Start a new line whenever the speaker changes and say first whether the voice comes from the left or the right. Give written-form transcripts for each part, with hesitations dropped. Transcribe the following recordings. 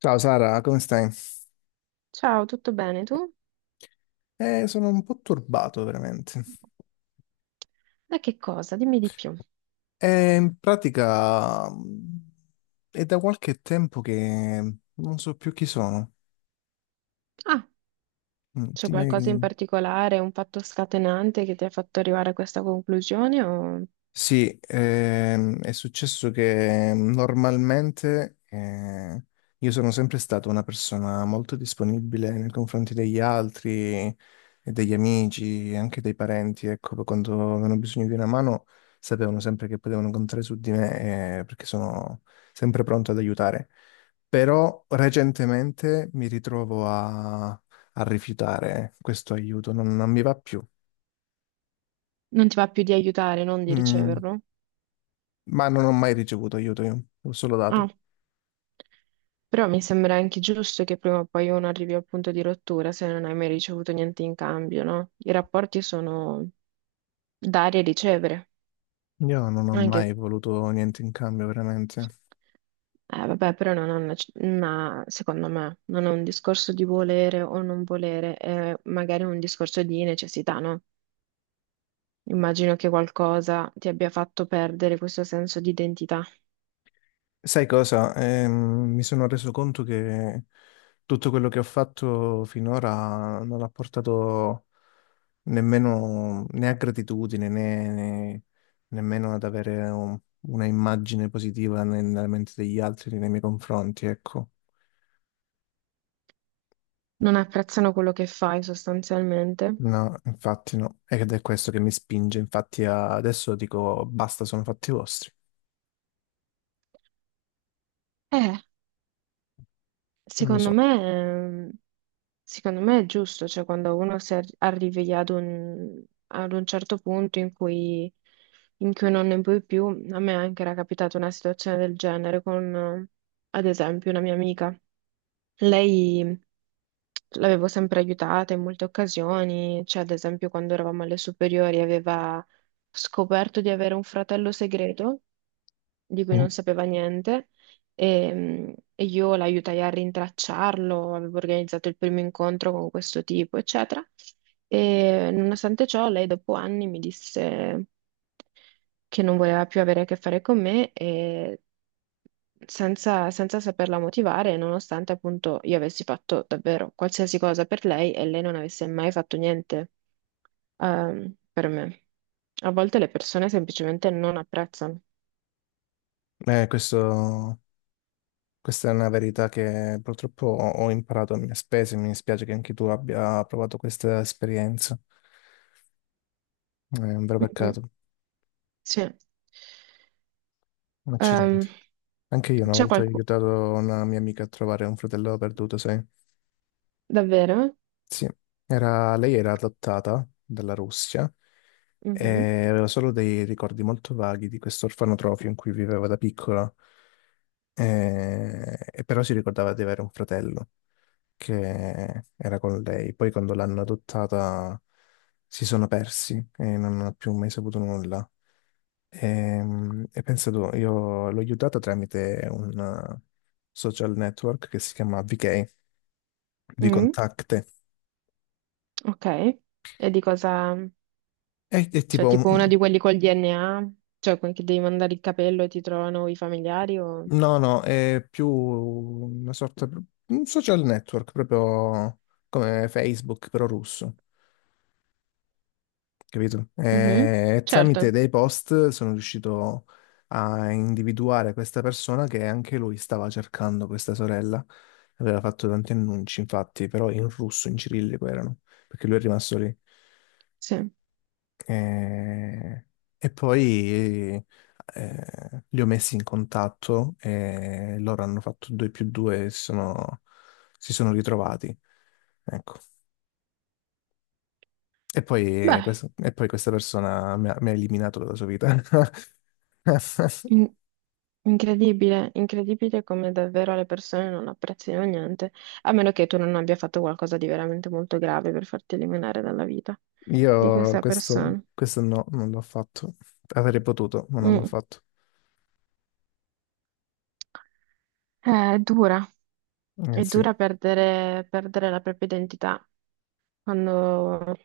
left: Ciao Sara, come stai?
right: Ciao, tutto bene tu?
left: Sono un po' turbato veramente.
right: Da che cosa? Dimmi di più.
left: In pratica è da qualche tempo che non so più chi sono.
right: Ah,
left: Mm,
right: c'è
left: ti- ma-
right: qualcosa in particolare, un fatto scatenante che ti ha fatto arrivare a questa conclusione o
left: Sì, è successo che normalmente io sono sempre stata una persona molto disponibile nei confronti degli altri, e degli amici, e anche dei parenti, ecco, quando avevano bisogno di una mano sapevano sempre che potevano contare su di me, perché sono sempre pronto ad aiutare. Però recentemente mi ritrovo a rifiutare questo aiuto, non mi va più.
right: non ti va più di aiutare, non di
left: Mm,
right: riceverlo?
left: ma non ho mai ricevuto aiuto io, l'ho solo dato.
right: Ah, però mi sembra anche giusto che prima o poi uno arrivi al punto di rottura se non hai mai ricevuto niente in cambio, no? I rapporti sono dare e ricevere,
left: Io non ho
right: anche.
left: mai voluto niente in cambio, veramente.
right: Vabbè, però non è una, secondo me, non è un discorso di volere o non volere, è magari un discorso di necessità, no? Immagino che qualcosa ti abbia fatto perdere questo senso di identità.
left: Sai cosa? Mi sono reso conto che tutto quello che ho fatto finora non ha portato nemmeno né a gratitudine né nemmeno ad avere una immagine positiva nella mente degli altri nei miei confronti, ecco.
right: Non apprezzano quello che fai sostanzialmente.
left: No, infatti no. Ed è questo che mi spinge, infatti, adesso dico basta, sono fatti vostri.
right: Eh,
left: Non lo
right: secondo
left: so.
right: me, ehm, secondo me è giusto, cioè quando uno arrivi ad un certo punto in cui non ne puoi più, a me anche era capitata una situazione del genere con, ad esempio, una mia amica. Lei l'avevo sempre aiutata in molte occasioni, cioè ad esempio quando eravamo alle superiori aveva scoperto di avere un fratello segreto di cui
left: Mm.
right: non sapeva niente e, e io l'aiutai a rintracciarlo, avevo organizzato il primo incontro con questo tipo, eccetera. E nonostante ciò, lei dopo anni mi disse che non voleva più avere a che fare con me e senza, senza saperla motivare, nonostante appunto io avessi fatto davvero qualsiasi cosa per lei e lei non avesse mai fatto niente, per me. A volte le persone semplicemente non apprezzano.
left: Questo. Questa è una verità che purtroppo ho imparato a mie spese, mi dispiace che anche tu abbia provato questa esperienza. È un vero
right: Mm, mm.
left: peccato,
right: Sì.
left: un accidente.
right: Ehm,
left: Anche io una
right: c'è
left: volta ho
right: qualcuno...
left: aiutato una mia amica a trovare un fratello perduto, sai?
right: Davvero?
left: Sì, lei era adottata dalla Russia
right: Mhm.
left: e aveva solo dei ricordi molto vaghi di questo orfanotrofio in cui viveva da piccola, e però si ricordava di avere un fratello che era con lei. Poi quando l'hanno adottata si sono persi e non ho più mai saputo nulla. E, pensa tu, io l'ho aiutata tramite un eh, social network che si chiama VK,
right: Mm,
left: Vkontakte.
right: ok. E di cosa...
left: È
right: Cioè,
left: tipo un...
right: tipo uno di quelli col DNA? Cioè, quelli che devi mandare il capello e ti trovano i familiari o...
left: No, no, è più una sorta... Un social network, proprio come Facebook, però russo. Capito?
right: Mhm,
left: E tramite
right: certo,
left: dei post sono riuscito a individuare questa persona che anche lui stava cercando questa sorella. Aveva fatto tanti annunci, infatti, però in russo, in cirillico erano, perché lui è rimasto lì.
right: sì.
left: E, e poi li ho messi in contatto e loro hanno fatto 2 più 2 e si sono ritrovati. Ecco. E poi,
right: Beh,
left: questa, e poi questa persona mi ha eliminato dalla sua vita.
right: in- incredibile, incredibile come davvero le persone non apprezzino niente, a meno che tu non abbia fatto qualcosa di veramente molto grave per farti eliminare dalla vita di
left: Io
right: questa
left: questo,
right: persona.
left: questo no, non l'ho fatto. Avrei potuto, ma non l'ho
right: Mm.
left: fatto.
right: È dura,
left: Eh
right: è
left: sì.
right: dura perdere, perdere la propria identità quando,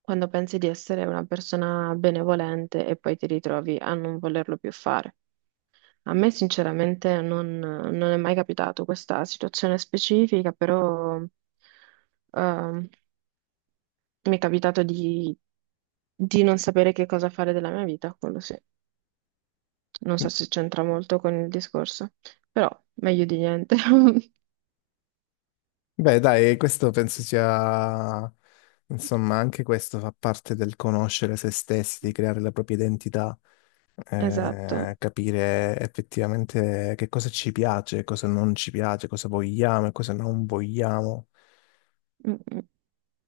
right: quando pensi di essere una persona benevolente e poi ti ritrovi a non volerlo più fare. A me sinceramente non, non è mai capitato questa situazione specifica, però ehm, mi è capitato di non sapere che cosa fare della mia vita, quello sì. Non so se c'entra molto con il discorso, però meglio di niente.
left: Beh, dai, questo penso sia... Insomma, anche questo fa parte del conoscere se stessi, di creare la propria identità,
right: Esatto.
left: capire effettivamente che cosa ci piace, cosa non ci piace, cosa vogliamo e cosa non vogliamo.
right: Mm, mm.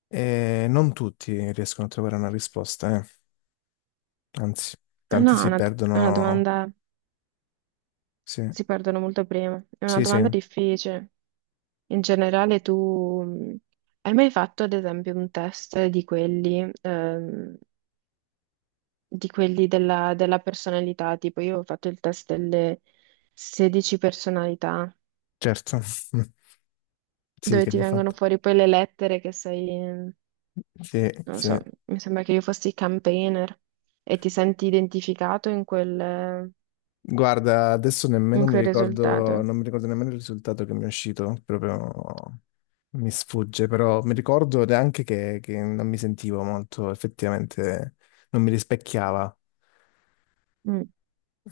left: E non tutti riescono a trovare una risposta, eh. Anzi,
right: Eh
left: tanti
right: no,
left: si
right: è una
left: perdono.
right: domanda.
left: Sì,
right: Si perdono molto prima. È una
left: sì, sì,
right: domanda difficile. In generale, tu hai mai fatto, ad esempio, un test di quelli della, della personalità? Tipo, io ho fatto il test delle 16 personalità,
left: certo. Sì,
right: dove
left: che
right: ti
left: l'ho
right: vengono
left: fatto.
right: fuori poi le lettere che sei, non
left: Sì,
right: lo
left: sì.
right: so, mi sembra che io fossi campaigner e ti senti identificato
left: Guarda, adesso
right: in
left: nemmeno mi
right: quel
left: ricordo,
right: risultato.
left: non mi ricordo nemmeno il risultato che mi è uscito, proprio mi sfugge, però mi ricordo neanche che non mi sentivo molto, effettivamente non mi rispecchiava,
right: Mm.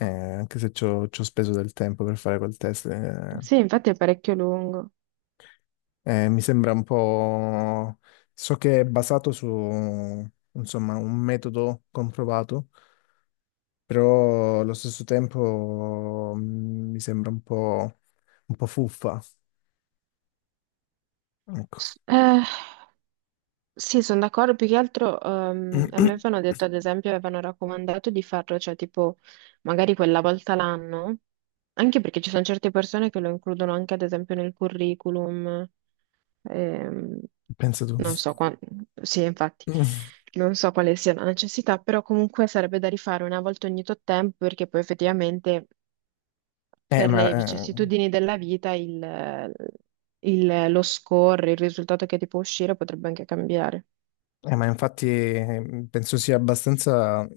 left: anche se ci ho speso del tempo per fare quel test. Eh.
right: Sì, infatti è parecchio lungo.
left: Mi sembra un po'... So che è basato su, insomma, un metodo comprovato, però allo stesso tempo mi sembra un po', fuffa. Ecco.
right: Eh, Sì, sono d'accordo, più che altro a me avevano detto, ad esempio, avevano raccomandato di farlo, cioè tipo magari quella volta l'anno, anche perché ci sono certe persone che lo includono anche ad esempio nel curriculum, ehm,
left: Pensa tu.
right: non so qua- sì, infatti, non so quale sia la necessità, però comunque sarebbe da rifare una volta ogni tot tempo perché poi effettivamente
left: Eh,
right: per
left: ma,
right: le
left: eh,
right: vicissitudini della vita il, lo score, il risultato che ti può uscire potrebbe anche cambiare.
left: ma infatti penso sia abbastanza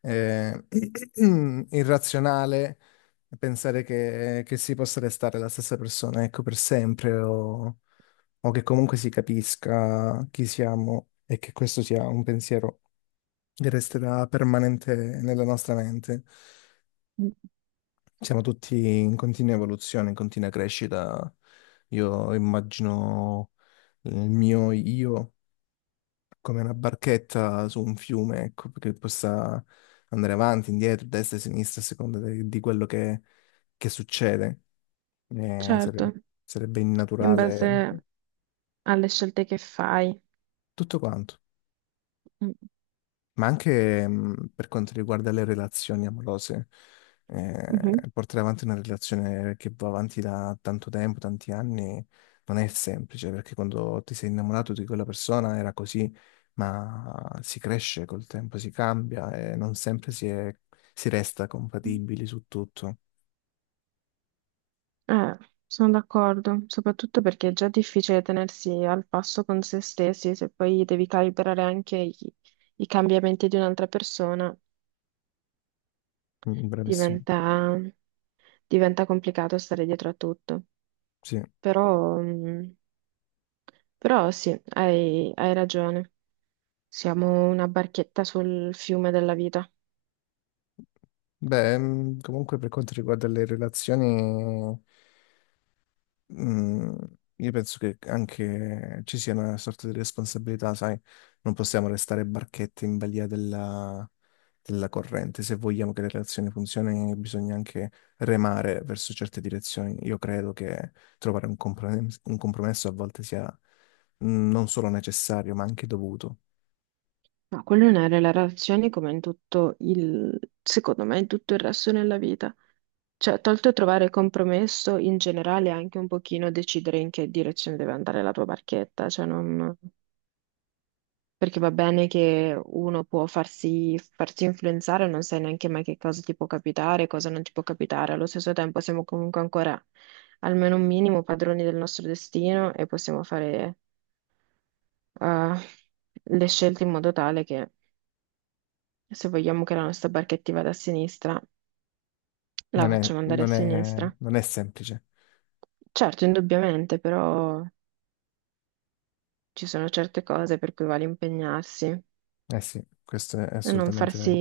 left: eh, irrazionale pensare che si possa restare la stessa persona, ecco, per sempre o che comunque si capisca chi siamo e che questo sia un pensiero che resterà permanente nella nostra mente. Siamo tutti in continua evoluzione, in continua crescita. Io immagino il mio io come una barchetta su un fiume, ecco, che possa andare avanti, indietro, destra e sinistra a seconda di quello che succede. Eh,
right: Certo,
left: sare- sarebbe
right: in
left: innaturale
right: base alle scelte che fai.
left: tutto quanto.
right: Mm.
left: Ma anche per quanto riguarda le relazioni amorose.
right: Mhm.
left: Portare avanti una relazione che va avanti da tanto tempo, tanti anni, non è semplice, perché quando ti sei innamorato di quella persona era così, ma si cresce col tempo, si cambia e non sempre si resta compatibili su tutto.
right: Eh, sono d'accordo, soprattutto perché è già difficile tenersi al passo con se stessi, se poi devi calibrare anche i cambiamenti di un'altra persona,
left: Mm, Bravissimo.
right: diventa, diventa complicato stare dietro a tutto.
left: Sì.
right: Però, però sì, hai, hai ragione, siamo una barchetta sul fiume della vita.
left: Beh, comunque per quanto riguarda le relazioni. Mm, io penso che anche ci sia una sorta di responsabilità, sai, non possiamo restare barchette in balia della corrente. Se vogliamo che le relazioni funzionino, bisogna anche remare verso certe direzioni. Io credo che trovare un compromesso a volte sia non solo necessario, ma anche dovuto.
right: No, quello non è nelle relazioni come in tutto il, secondo me, in tutto il resto della vita. Cioè, tolto trovare compromesso, in generale anche un pochino decidere in che direzione deve andare la tua barchetta, cioè non... Perché va bene che uno può farsi, farsi influenzare, non sai neanche mai che cosa ti può capitare, cosa non ti può capitare. Allo stesso tempo siamo comunque ancora, almeno un minimo, padroni del nostro destino e possiamo fare eh, le scelte in modo tale che se vogliamo che la nostra barchetta vada a sinistra, la
left: Non è,
right: facciamo andare a
left: non
right: sinistra.
left: è, non è semplice.
right: Certo, indubbiamente, però ci sono certe cose per cui vale impegnarsi
left: Eh sì, questo è
right: non
left: assolutamente
right: farsi,
left: vero.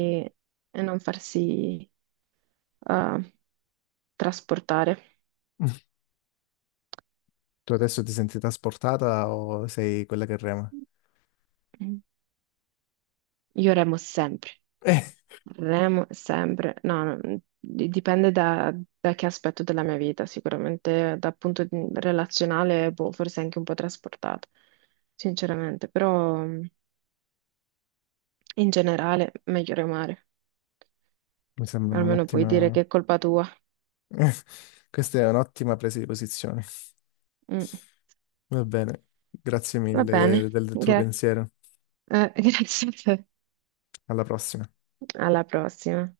right: e non farsi eh, trasportare.
left: Tu adesso ti senti trasportata o sei quella che rema?
right: Io remo sempre, remo sempre. No, no, dipende da, da che aspetto della mia vita, sicuramente dal relazionale, boh, forse anche un po' trasportato, sinceramente, però... In generale, meglio remare,
left: Mi sembra
right: almeno puoi dire
left: un'ottima...
right: che è colpa tua.
left: Questa è un'ottima presa di posizione.
right: Mm.
left: Va bene, grazie
right: Va
left: mille
right: bene,
left: del tuo pensiero.
right: Grazie a te.
left: Alla prossima.
right: Alla prossima.